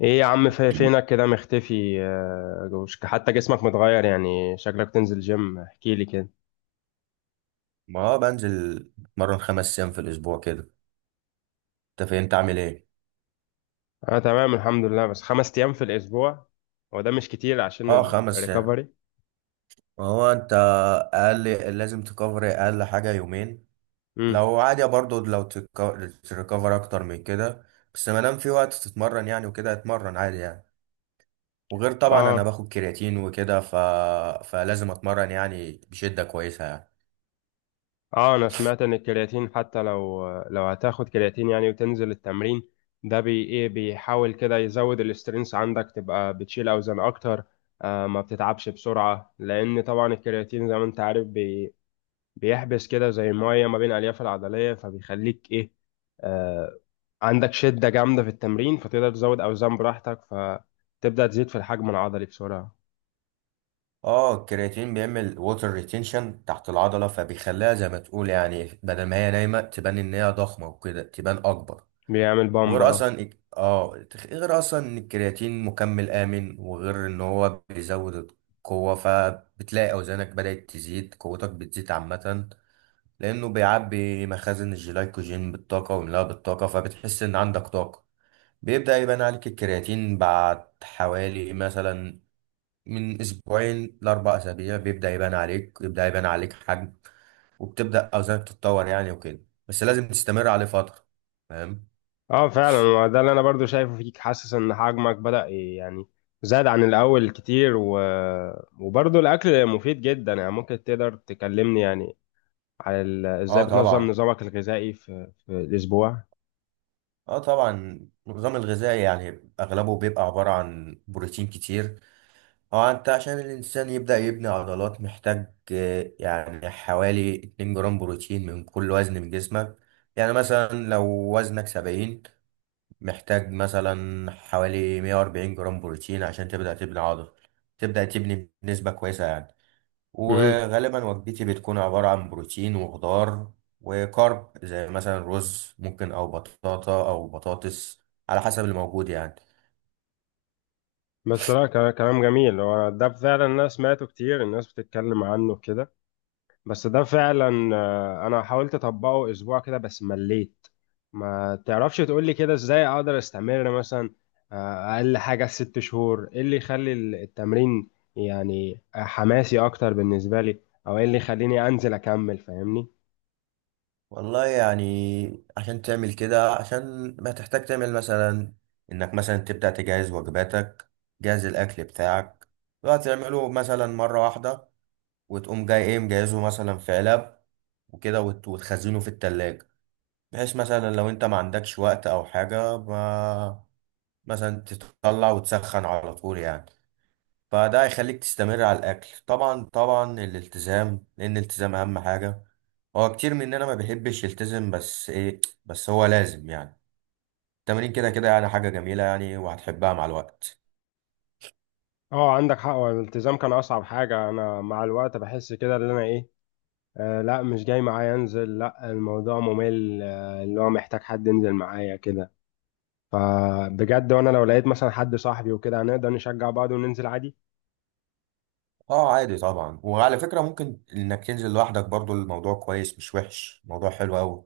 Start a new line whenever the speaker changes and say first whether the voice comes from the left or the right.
left: ايه يا عم، فينك كده مختفي؟ حتى جسمك متغير، يعني شكلك تنزل جيم. احكي لي كده.
right: ما هو بنزل. اتمرن خمس ايام في الاسبوع كده. انت فين؟ انت عامل ايه؟
left: انا تمام، الحمد لله. بس 5 ايام في الاسبوع؟ هو ده مش كتير عشان
right: اه، خمس ايام.
left: الريكفري؟
right: ما هو انت اقل. لازم تكفر اقل حاجه يومين.
left: امم.
right: لو عادي برضو لو تريكفر اكتر من كده. بس ما دام في وقت تتمرن يعني وكده اتمرن عادي يعني. وغير طبعا انا
left: اه.
right: باخد كرياتين وكده. فلازم اتمرن يعني بشده كويسه يعني.
left: اه، انا سمعت ان الكرياتين حتى لو هتاخد كرياتين، يعني وتنزل التمرين ده بي ايه، بيحاول كده يزود الاسترينس عندك، تبقى بتشيل اوزان اكتر. ما بتتعبش بسرعة، لان طبعا الكرياتين زي ما انت عارف بيحبس كده زي ميه ما بين الالياف العضليه، فبيخليك ايه؟ آه. عندك شده جامده في التمرين، فتقدر تزود اوزان براحتك، فتبدا تزيد في الحجم العضلي بسرعه.
right: اه، الكرياتين بيعمل ووتر ريتينشن تحت العضله، فبيخليها زي ما تقول يعني، بدل ما هي نايمه تبان ان هي ضخمه وكده، تبان اكبر.
left: بيعمل بامب،
right: وغير
left: اه.
right: اصلا غير اصلا ان الكرياتين مكمل امن، وغير ان هو بيزود القوه، فبتلاقي اوزانك بدات تزيد، قوتك بتزيد عامه. لانه بيعبي مخازن الجلايكوجين بالطاقه ويملاها بالطاقه، فبتحس ان عندك طاقه. بيبدا يبان عليك الكرياتين بعد حوالي مثلا من اسبوعين لاربع اسابيع، بيبدا يبان عليك، يبدا يبان عليك حجم، وبتبدا اوزانك تتطور يعني وكده. بس لازم تستمر عليه فتره. فاهم؟
left: اه فعلا، هو ده اللي انا برضو شايفه فيك. حاسس ان حجمك بدا يعني زاد عن الاول كتير. و... وبرضو الاكل مفيد جدا. يعني ممكن تقدر تكلمني، يعني على ازاي
right: اه
left: بتنظم
right: طبعا،
left: نظامك الغذائي في الاسبوع؟
right: اه طبعا. النظام الغذائي يعني اغلبه بيبقى عبارة عن بروتين كتير. هو انت عشان الانسان يبدأ يبني عضلات محتاج يعني حوالي 2 جرام بروتين من كل وزن من جسمك. يعني مثلا لو وزنك 70، محتاج مثلا حوالي 140 جرام بروتين عشان تبدأ تبني عضل، تبدأ تبني بنسبة كويسة يعني. وغالبا وجبتي بتكون عبارة عن بروتين وخضار وكارب، زي مثلا رز ممكن، أو بطاطا، أو بطاطس، على حسب اللي موجود يعني.
left: بس لا، كلام جميل. هو ده فعلا، انا سمعته كتير، الناس بتتكلم عنه كده. بس ده فعلا، انا حاولت اطبقه اسبوع كده بس مليت. ما تعرفش تقولي كده ازاي اقدر استمر مثلا، اقل حاجة 6 شهور؟ ايه اللي يخلي التمرين يعني حماسي اكتر بالنسبة لي؟ او ايه اللي يخليني انزل اكمل، فاهمني؟
right: والله يعني عشان تعمل كده عشان ما تحتاج تعمل مثلا إنك مثلا تبدأ تجهز وجباتك جهز الأكل بتاعك بقى تعمله مثلا مرة واحدة وتقوم جاي إيه مجهزه مثلا في علب وكده وت- وتخزنه في التلاجة بحيث مثلا لو انت ما عندكش وقت او حاجة ما مثلا تطلع وتسخن على طول يعني فده هيخليك تستمر على الاكل طبعا طبعا الالتزام لان الالتزام اهم حاجه هو كتير مننا ما بيحبش يلتزم بس ايه بس هو لازم يعني التمرين كده كده يعني حاجه جميله يعني وهتحبها مع الوقت
left: اه، عندك حق. هو الالتزام كان اصعب حاجة. انا مع الوقت بحس كده ان انا ايه، لا، مش جاي معايا انزل، لا الموضوع ممل، اللي هو محتاج حد ينزل معايا كده. فبجد، وانا لو لقيت مثلا حد صاحبي وكده هنقدر نشجع بعض وننزل عادي.
right: اه عادي طبعا وعلى فكره ممكن انك تنزل لوحدك برضو الموضوع كويس مش وحش الموضوع حلو قوي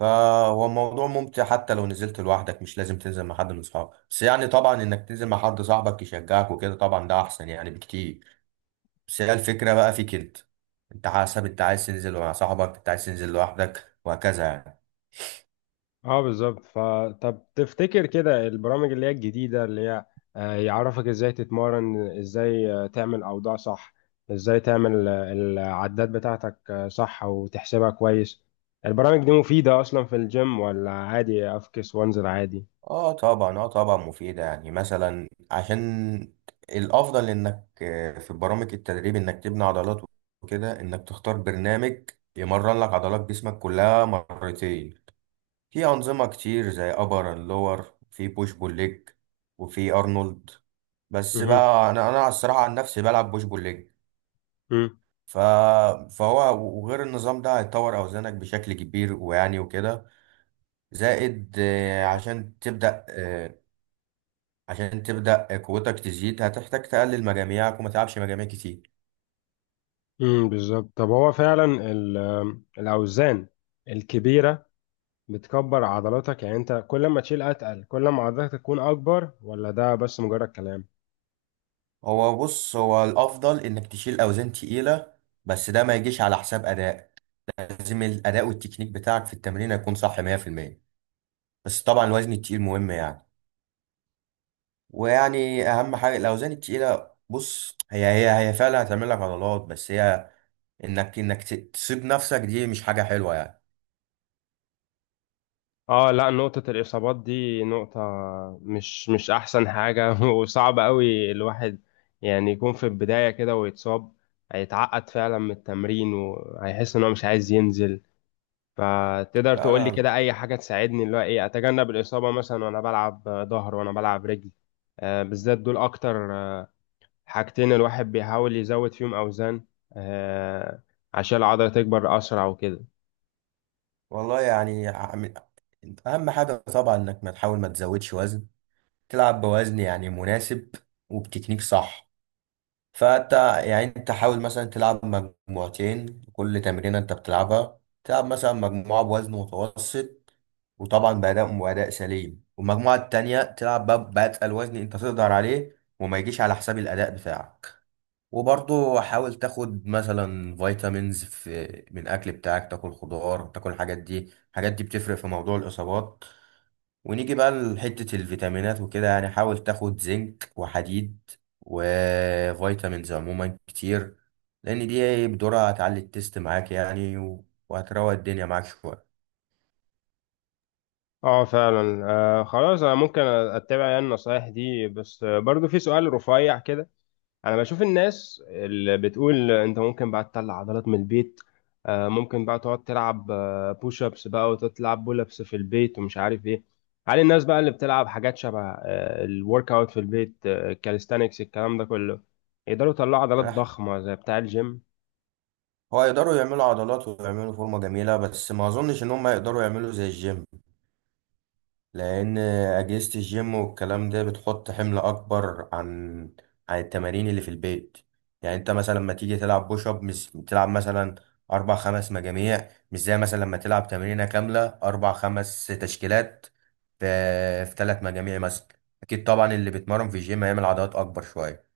right: فهو الموضوع ممتع حتى لو نزلت لوحدك مش لازم تنزل مع حد من صحابك بس يعني طبعا انك تنزل مع حد صاحبك يشجعك وكده طبعا ده احسن يعني بكتير بس هي الفكرة بقى فيك انت انت حسب انت عايز تنزل مع صاحبك انت عايز تنزل لوحدك وهكذا يعني
left: اه بالظبط. فطب تفتكر كده البرامج اللي هي الجديدة، اللي هي يعرفك ازاي تتمرن، ازاي تعمل اوضاع صح، ازاي تعمل العدات بتاعتك صح وتحسبها كويس، البرامج دي مفيدة اصلا في الجيم ولا عادي افكس وانزل عادي؟
right: اه طبعا اه طبعا مفيدة يعني مثلا عشان الافضل انك آه، في برامج التدريب انك تبني عضلات وكده انك تختار برنامج يمرن لك عضلات جسمك كلها مرتين في انظمة كتير زي ابر اند لور في بوش بول ليج وفي ارنولد بس
left: مهم.
right: بقى انا انا الصراحة عن نفسي بلعب بوش بول ليج
left: مم.
right: ف... فهو وغير النظام ده هيطور أوزانك بشكل كبير ويعني وكده زائد آه، عشان تبدأ آه، عشان تبدأ قوتك تزيد هتحتاج تقلل مجاميعك وما تلعبش مجاميع كتير
left: بالظبط. طب هو فعلا الاوزان الكبيره بتكبر عضلاتك، يعني انت كل ما تشيل اتقل كل ما عضلاتك تكون اكبر، ولا ده بس مجرد كلام؟
right: هو بص هو الأفضل إنك تشيل أوزان تقيلة بس ده ما يجيش على حساب أداء لازم الأداء والتكنيك بتاعك في التمرين يكون صح 100% بس طبعا الوزن التقيل مهم يعني ويعني أهم حاجة الأوزان التقيلة بص هي هي هي فعلا هتعمل لك عضلات بس هي انك انك ت- تسيب نفسك دي مش حاجة حلوة يعني
left: اه لا، نقطة الإصابات دي نقطة مش أحسن حاجة وصعب قوي الواحد يعني يكون في البداية كده ويتصاب، هيتعقد فعلا من التمرين وهيحس إن هو مش عايز ينزل. فتقدر
right: لا
left: تقول لي
right: لا
left: كده اي حاجه تساعدني، اللي هو ايه اتجنب الاصابه مثلا وانا بلعب ظهر وانا بلعب رجل، بالذات دول اكتر، حاجتين الواحد بيحاول يزود فيهم اوزان، آه، عشان العضله تكبر اسرع وكده.
right: والله يعني عم- اهم حاجة طبعا انك ما تحاول ما تزودش وزن. تلعب بوزن يعني مناسب وبتكنيك صح. فانت يعني انت حاول مثلا تلعب مجموعتين. كل تمرينة انت بتلعبها تلعب مثلا مجموعة بوزن متوسط، وطبعا بأداء سليم، والمجموعة التانية تلعب بأتقل وزن انت تقدر عليه، وما يجيش على حساب الأداء بتاعك. وبرضه حاول تاخد مثلا فيتامينز في، من الاكل بتاعك، تاكل خضار، تاكل الحاجات دي. الحاجات دي بتفرق في موضوع الاصابات. ونيجي بقى لحتة الفيتامينات وكده، يعني حاول تاخد زنك وحديد وفيتامينز عموما كتير، لان دي بدورها هتعلي التست معاك يعني، وهتروق الدنيا معاك شوية.
left: اه فعلا، خلاص انا ممكن اتبع يعني النصايح دي، بس برضو في سؤال رفيع كده. انا بشوف الناس اللي بتقول انت ممكن بقى تطلع عضلات من البيت، ممكن بقى تقعد تلعب بوش ابس بقى وتلعب بول ابس في البيت ومش عارف ايه. هل الناس بقى اللي بتلعب حاجات شبه الورك اوت في البيت، كاليستانكس، الكلام ده كله يقدروا يطلعوا عضلات
right: أنا ح-
left: ضخمة زي بتاع الجيم؟
right: هو يقدروا يعملوا عضلات ويعملوا فورمة جميلة، بس ما اظنش ان هم يقدروا يعملوا زي الجيم. لأن أجهزة الجيم والكلام ده بتحط حمل أكبر عن عن التمارين اللي في البيت. يعني أنت مثلا لما تيجي تلعب بوش أب مش تلعب مثلا أربع خمس مجاميع، مش زي مثلا لما تلعب تمرينة كاملة أربع خمس تشكيلات في في تلات مجاميع مثلا. أكيد طبعا اللي بيتمرن في الجيم هيعمل عضلات أكبر شوية.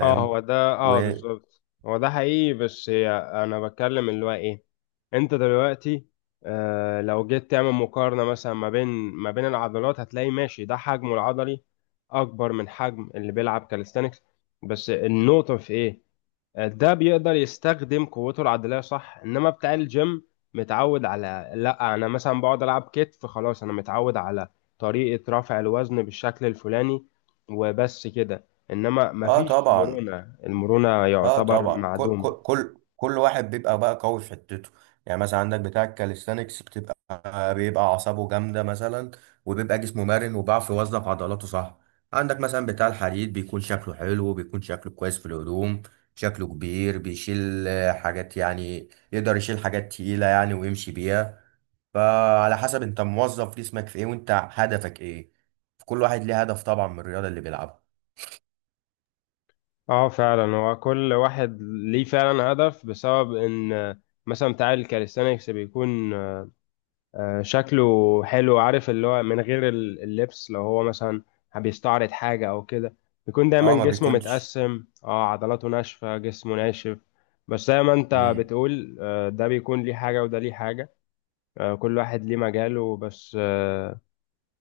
left: اه هو ده، اه
right: و
left: بالظبط هو ده حقيقي. بس هي انا بتكلم اللي هو ايه، انت دلوقتي لو جيت تعمل مقارنة مثلا ما بين العضلات، هتلاقي ماشي ده حجمه العضلي اكبر من حجم اللي بيلعب كاليستانكس. بس النقطة في ايه؟ ده بيقدر يستخدم قوته العضلية صح، انما بتاع الجيم متعود على، لا انا مثلا بقعد العب كتف خلاص، انا متعود على طريقة رفع الوزن بالشكل الفلاني وبس كده. انما
right: آه
left: مفيش
right: طبعا،
left: مرونة، المرونة
right: اه
left: يعتبر
right: طبعا. كل
left: معدومة.
right: كل كل كل واحد بيبقى بقى قوي في حتته. يعني مثلا عندك بتاع الكاليستانكس بيبقى اعصابه جامده مثلا، وبيبقى جسمه مرن، وبيعرف يوظف عضلاته صح. عندك مثلا بتاع الحديد بيكون شكله حلو، بيكون شكله كويس في الهدوم، شكله كبير، بيشيل حاجات يعني، يقدر يشيل حاجات تقيله يعني ويمشي بيها. فعلى حسب انت موظف جسمك في ايه، وانت هدفك ايه. كل واحد ليه هدف طبعا من الرياضه اللي بيلعبها.
left: اه فعلا، هو كل واحد ليه فعلا هدف، بسبب ان مثلا بتاع الكاليستانكس بيكون شكله حلو، عارف اللي هو من غير اللبس لو هو مثلا بيستعرض حاجة أو كده، بيكون دايما
right: اه، ما
left: جسمه
right: بيكونش.
left: متقسم، اه عضلاته ناشفة جسمه ناشف. بس زي ما انت
right: مم.
left: بتقول، ده بيكون ليه حاجة وده ليه حاجة، كل واحد ليه مجاله، بس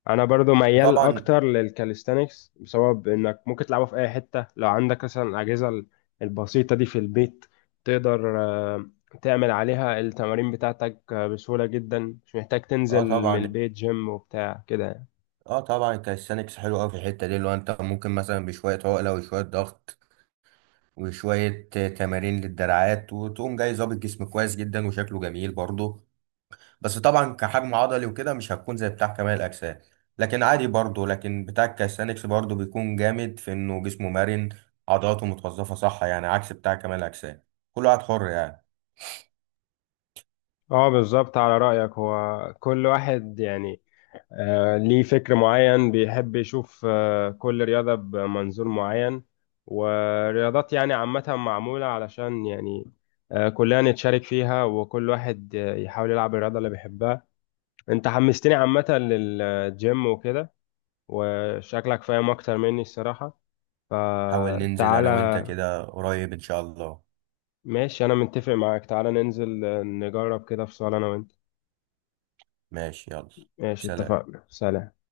left: انا برضو ميال
right: وطبعا
left: اكتر للكاليستانكس بسبب انك ممكن تلعبه في اي حته لو عندك مثلا الاجهزه البسيطه دي في البيت، تقدر تعمل عليها التمارين بتاعتك بسهوله جدا، مش محتاج تنزل
right: اه
left: من
right: طبعا،
left: البيت جيم وبتاع كده يعني.
right: اه طبعا الكاليستانكس حلو قوي في الحته دي، اللي هو انت ممكن مثلا بشويه عقله وشويه ضغط وشويه تمارين للدراعات، وتقوم جاي ظابط جسم كويس جدا وشكله جميل برضه. بس طبعا كحجم عضلي وكده مش هتكون زي بتاع كمال الاجسام. لكن عادي برضه، لكن بتاع الكاليستانكس برضه بيكون جامد في انه جسمه مرن، عضلاته متوظفه صح يعني، عكس بتاع كمال الاجسام. كل واحد حر يعني.
left: اه بالظبط، على رايك هو كل واحد يعني ليه فكر معين، بيحب يشوف كل رياضة بمنظور معين، ورياضات يعني عامة معمولة علشان يعني كلنا نتشارك فيها، وكل واحد يحاول يلعب الرياضة اللي بيحبها. انت حمستني عامة للجيم وكده، وشكلك فاهم أكتر مني الصراحة،
right: حاول ننزل انا وانت
left: فتعالى.
right: كده قريب ان شاء الله.
left: ماشي، أنا متفق معاك. تعالى ننزل نجرب كده في صالة أنا وأنت.
right: ماشي، يلا.
left: ماشي،
right: سلام.
left: اتفقنا. سلام.